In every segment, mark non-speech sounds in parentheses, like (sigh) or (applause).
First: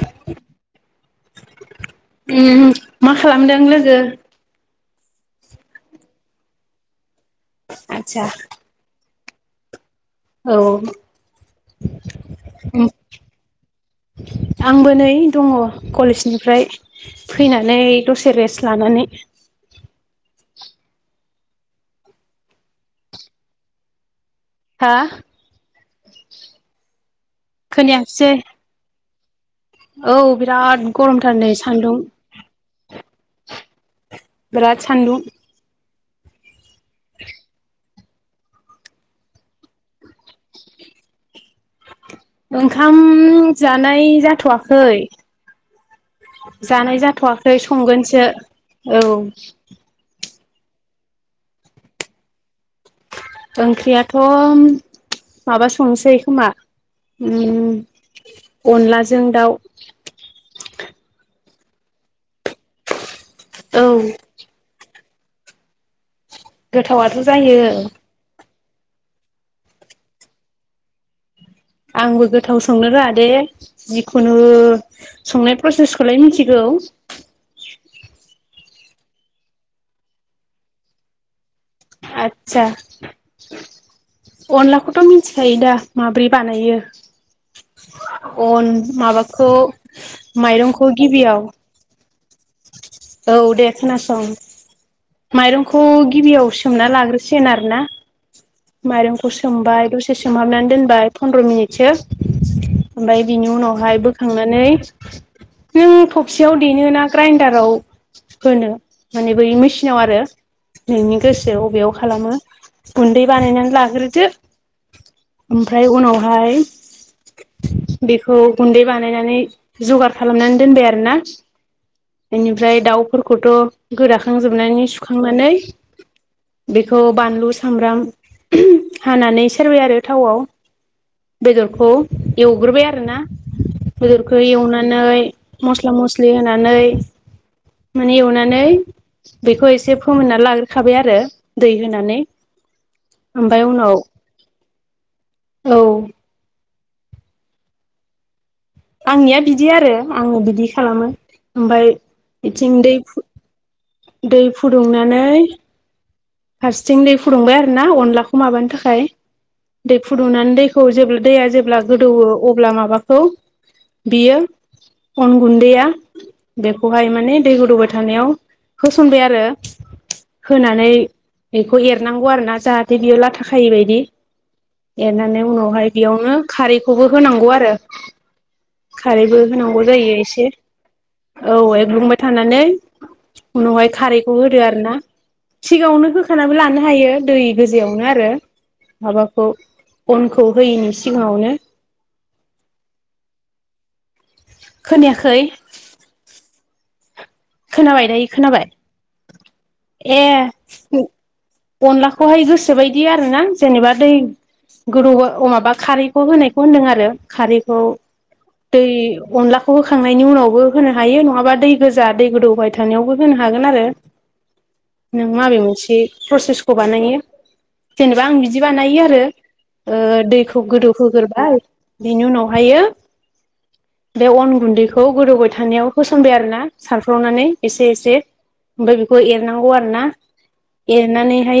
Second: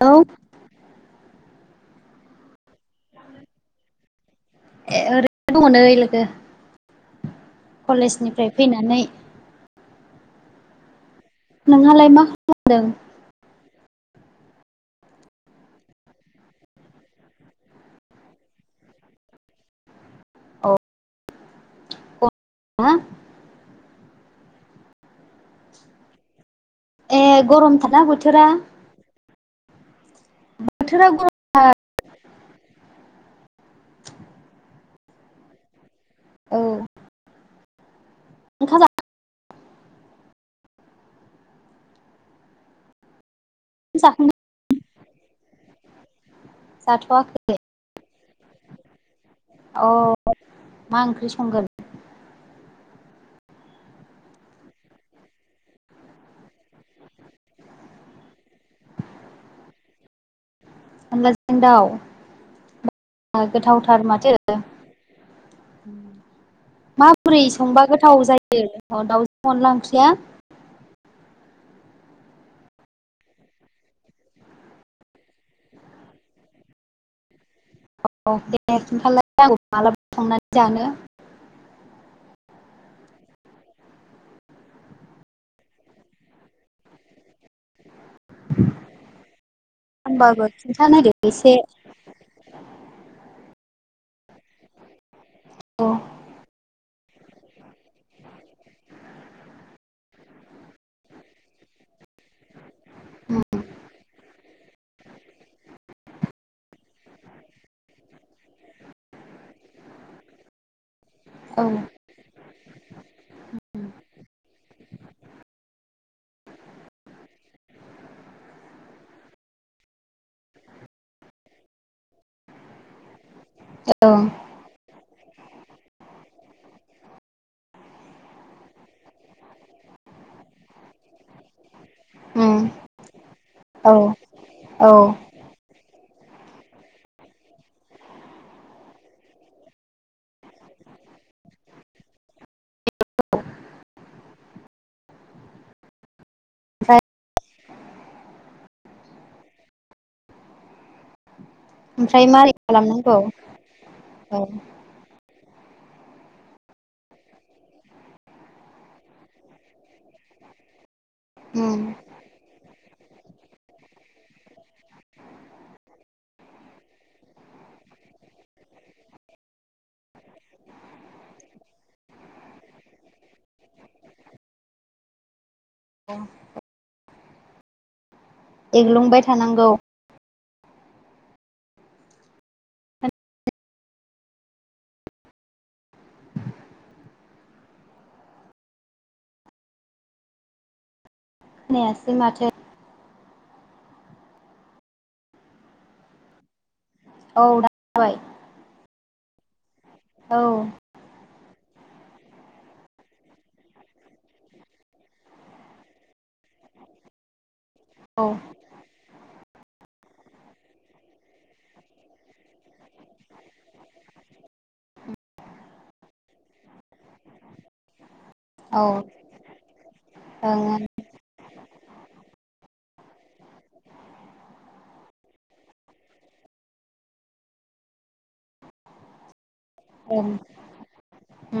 औ ओम मा खालामदों लोगो? ए ओरैनो दङ' नै लोगो आदसा कलेजनिफ्राय फैनानै औ नोंहालाय मा खालामदों? (inaudible) आंबो नै दङ' कलेजनिफ्राय फैनानै दसे रेस्ट लानानै। (inaudible) औ। हा हा? ए गरमथारना खोनायाखिसै बोथोरा? औ बिराद बोथोरा गरम गरमथार नै सान्दुं बिराद सान्दुं औ। (inaudible) ओंखाम जा। ओंखाम जानाय जाखांबाय जाथ'वाखै। जानाय जाथ'वाखै संगोनसो औ। औ मा ओंख्रि संगोन। ओंख्रियाथ' माबा संनोसै खोमा। अनलाजों दाउ दाव औ गोथावथार माथो। गोथावाथ' माबोरै जायो संबा गोथाव जायो दाउजों अनला ओंख्रिया। आंबो गोथाव संनो रोङा दे जिखुनु संनाय प्रसेसखौलाय मिथिगौ। औ। औ दे बिदिबालाय आं मालाबा संनानै जानो। आतसा अनलाखौथ' मिथिखायो दा माब्रै बानायो अन माबाखौ होमबाबो माइरंखौ खिन्थानायदो गिबियाव। एसे औ दे खोनासं माइरंखौ औ गिबियाव सोमना लाग्रो। सिनार ना माइरंखौ सोमबाय दसे सोमहाबनानै दोनबाय फन्द्र मिनिटसो। ओमफ्राय बिनि उनावहाय बोखांनानै नों थबसेयाव ना ग्राइन्दाराव होनो माने बै मेसिनाव आरो। नोंनि गोसो औ बबेयाव खालामो गुन्दै बानायनानै लाग्रोदो। ओमफ्राय उनावहाय बेखौ गुन्दै बानायनानै जगार खालामनानै दोनबाय आरोना। बेनिफ्राय दाउ खौथ' गोराखांजोबनानै सुखांनानै बेखौ बानलु सामब्राम हानानै सोरबाय आरो थावआव। बेदरखौ एवग्रोबाय आरोना औ बेदरखौ औ एवनानै। ओमफ्राय मस्ला मस्लि होनानै। माने एवनानै बेखौ एसे फोमोनना लाग्रोखाबाय आरो दै होनानै। ओमफ्राय उनाव औ। आंनिया बिदि आरो आङो बिदि खालामो। ओमफ्राय मारै बिथिं दै खालामनांगौ औ दै फुदुंनानै। हारसेथिं दै फुदुंबाय आरो ना अनलाखौ माबानो थाखाय दै फुदुंनानै दै। खौ जे दैया जेब्ला उम गोदौवो अब्ला माबाखौ बियो। अन गुन्दैया बेखौहाय माने दै गोदौबाय थानायाव। होसनबाय आरो होनानै बेखौ एरनांगौ आरोना जाहाथे बेयाव लाथ खायै बायदि एरनानै उनाव। बेयावनो खारैखौबो होनांगौ आरो एग्लुंबाय खारैबो थानांगौ होनांगौ जायो एसे। औ एग्लुंबाय थानानै उनावहाय खारैखौ होदो आरो ना सिगाङावनो होखानाबो लानो हायो दै गोजायावनो आरो माबाखौ अनखौ होयैनि सिगाङावनो बे माथो खोनायाखै औ दा खोनाबाय जाबाय दे खोनाबाय ए औ अनलाखौहाय गोसोबायदि आरो ना जेनेबा दै गदुं माबा खारैखौ होनायखौ होनदों आरो खारैखौ औ बे दै अनलाखौ होखांनायनि उनावबो होनो हायो नङाबा दै गोजा दै गोदौ बाय थानायावबो होनो हागोन आरो नों माबे मोनसे प्रसेसखौ बानायो जेनेबा आं बिदि औ बानायो आरो ओ दैखौ ओं गोदौ होग्रोरोबाय बिनि उनावहायो बे अन गुनदैखौ गोदौबाय थानायाव होसनबाय आरोना सारफ्रावलानानै एसे एसे ओमफ्राय बेखौ एर नांगौ आरोना ओं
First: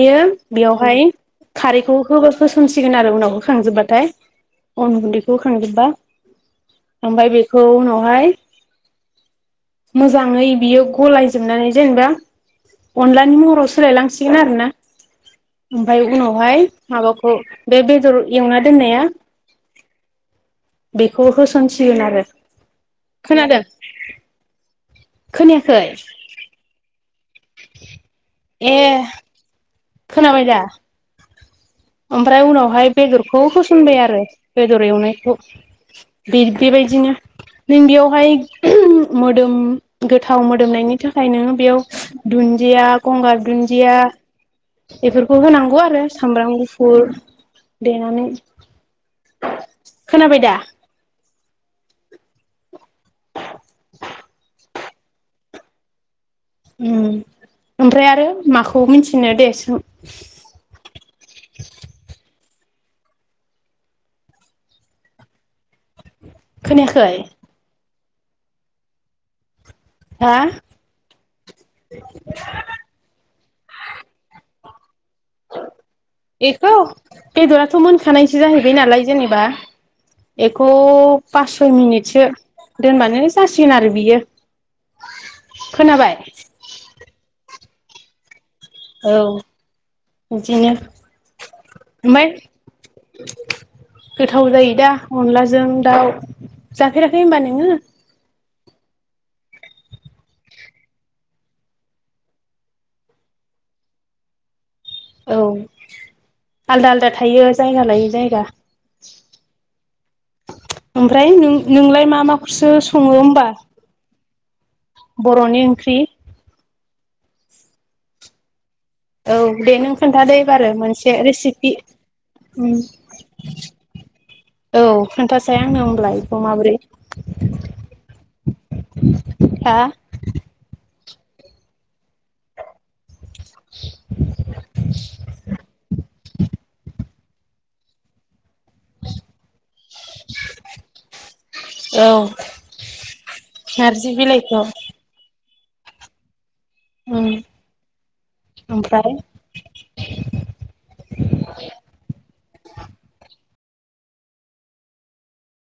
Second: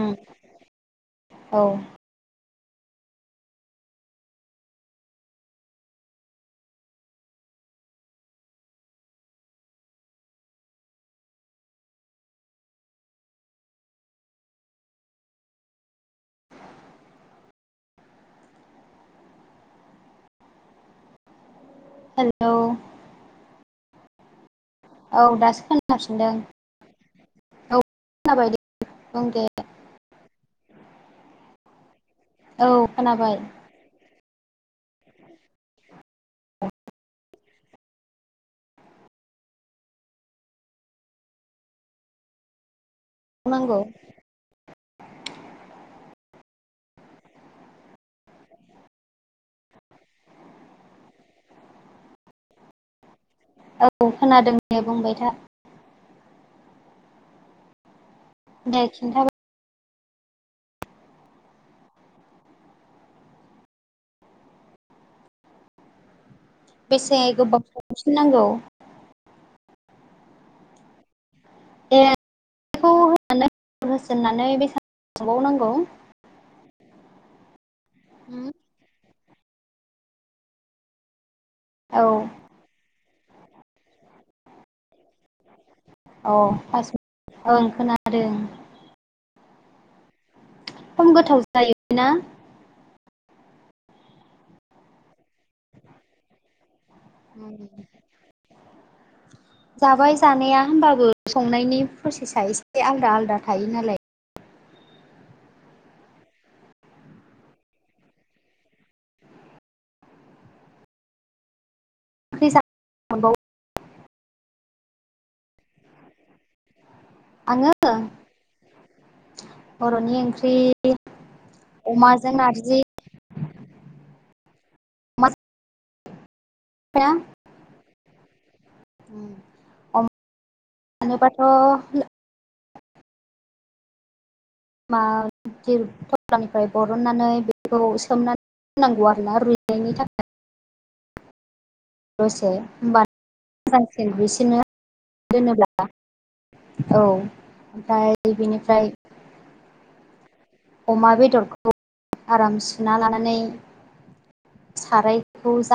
उम बेयावहाय औ खारैखौ हो होसनसिगोन आरो उनावखौ खांजोबबाथाय अन गुनदैखौ होखां खांजोबबा ओमफ्राय बेखौ उनावहाय मोजाङै बियो गलायजोबनानै जेनेबा अनलानि महराव सोलायलांसिगोन आरोना ओमफ्राय उनावहाय माबाखौ बे बेदर एवना दोननाया बेखौ होसनसिगोन आरो हेलौ खोनादों औ दासो खोनायाखै ए खोनाफिनदों औ खोनाबाय दे ए बुं दे खोनाबायदा? ओमफ्राय औ उनावहाय खोनाबाय बेदरखौ होसनबाय आरो बेदर एवनायखौ बे बेबायदिनो नों बेयावहाय मोदोम गोथाव मोदोमनायनि थाखाय नोङो बेयाव दुनदिया गंगार बुंनांगौ दुनदिया बेफोरखौ होनांगौ आरो सामब्राम गुफुर देनानै खोनाबाय दा? औ खोनादों दे बुंबाय था ओम ओमफ्राय आरो दे माखौ मिथिनो खिन्थाबाय दे सों? (inaudible) खोनायाखै बेसे गोबाव संफिन नांगौ हा ए होन (unintelligible) होसोननानै बेसां बेखौ बेदराथ' मोनखानायसो उम जाहैबाय नालाय जेनेबा एखौ पास सय औ मिनिटसो दोनबानो जासिगोन आरो बियो खोनाबाय औ पास ओं खोनादों औ बिदिनो खम गोथाव जायो ना ओमफ्राय गोथाव जायो दा अनलाजों दाउ जाफेराखै होनबा नोङो? जाबाय जानाया होमबाबो संनायनि प्रसेसा एसे आलदा आलादा थायो नालाय औ आलदा आलदा थायो जायगा लायै जायगा ओमफ्राय नों नोंलाय मा ओंख्रि जा माखौसो सङो मोनबावो होनबा बर'नि ओंख्रि आङो औ दे नों बर'नि खोनथादो ओंख्रि एबारो मोनसे रेसिपि अमाजों ओम नारजि औ अमा खोनथासै आंनो होनोमलाय बेखौ माब्रै जाया हा सङोबाथ' (inaudible) मा थफ्लानिफ्राय बरननानै बेखौ सोमनानै होनांगौ आरोना रुइनायनि थाखाय औ दसे होनोमबा मोजांसिन नारजि रूइसिनो बिलाइखौ दोनोब्ला औ ओमफाय बिनिफ्राय ओमफ्राय अमा बेदरखौ आराम सुना लानानै सारायखौ जा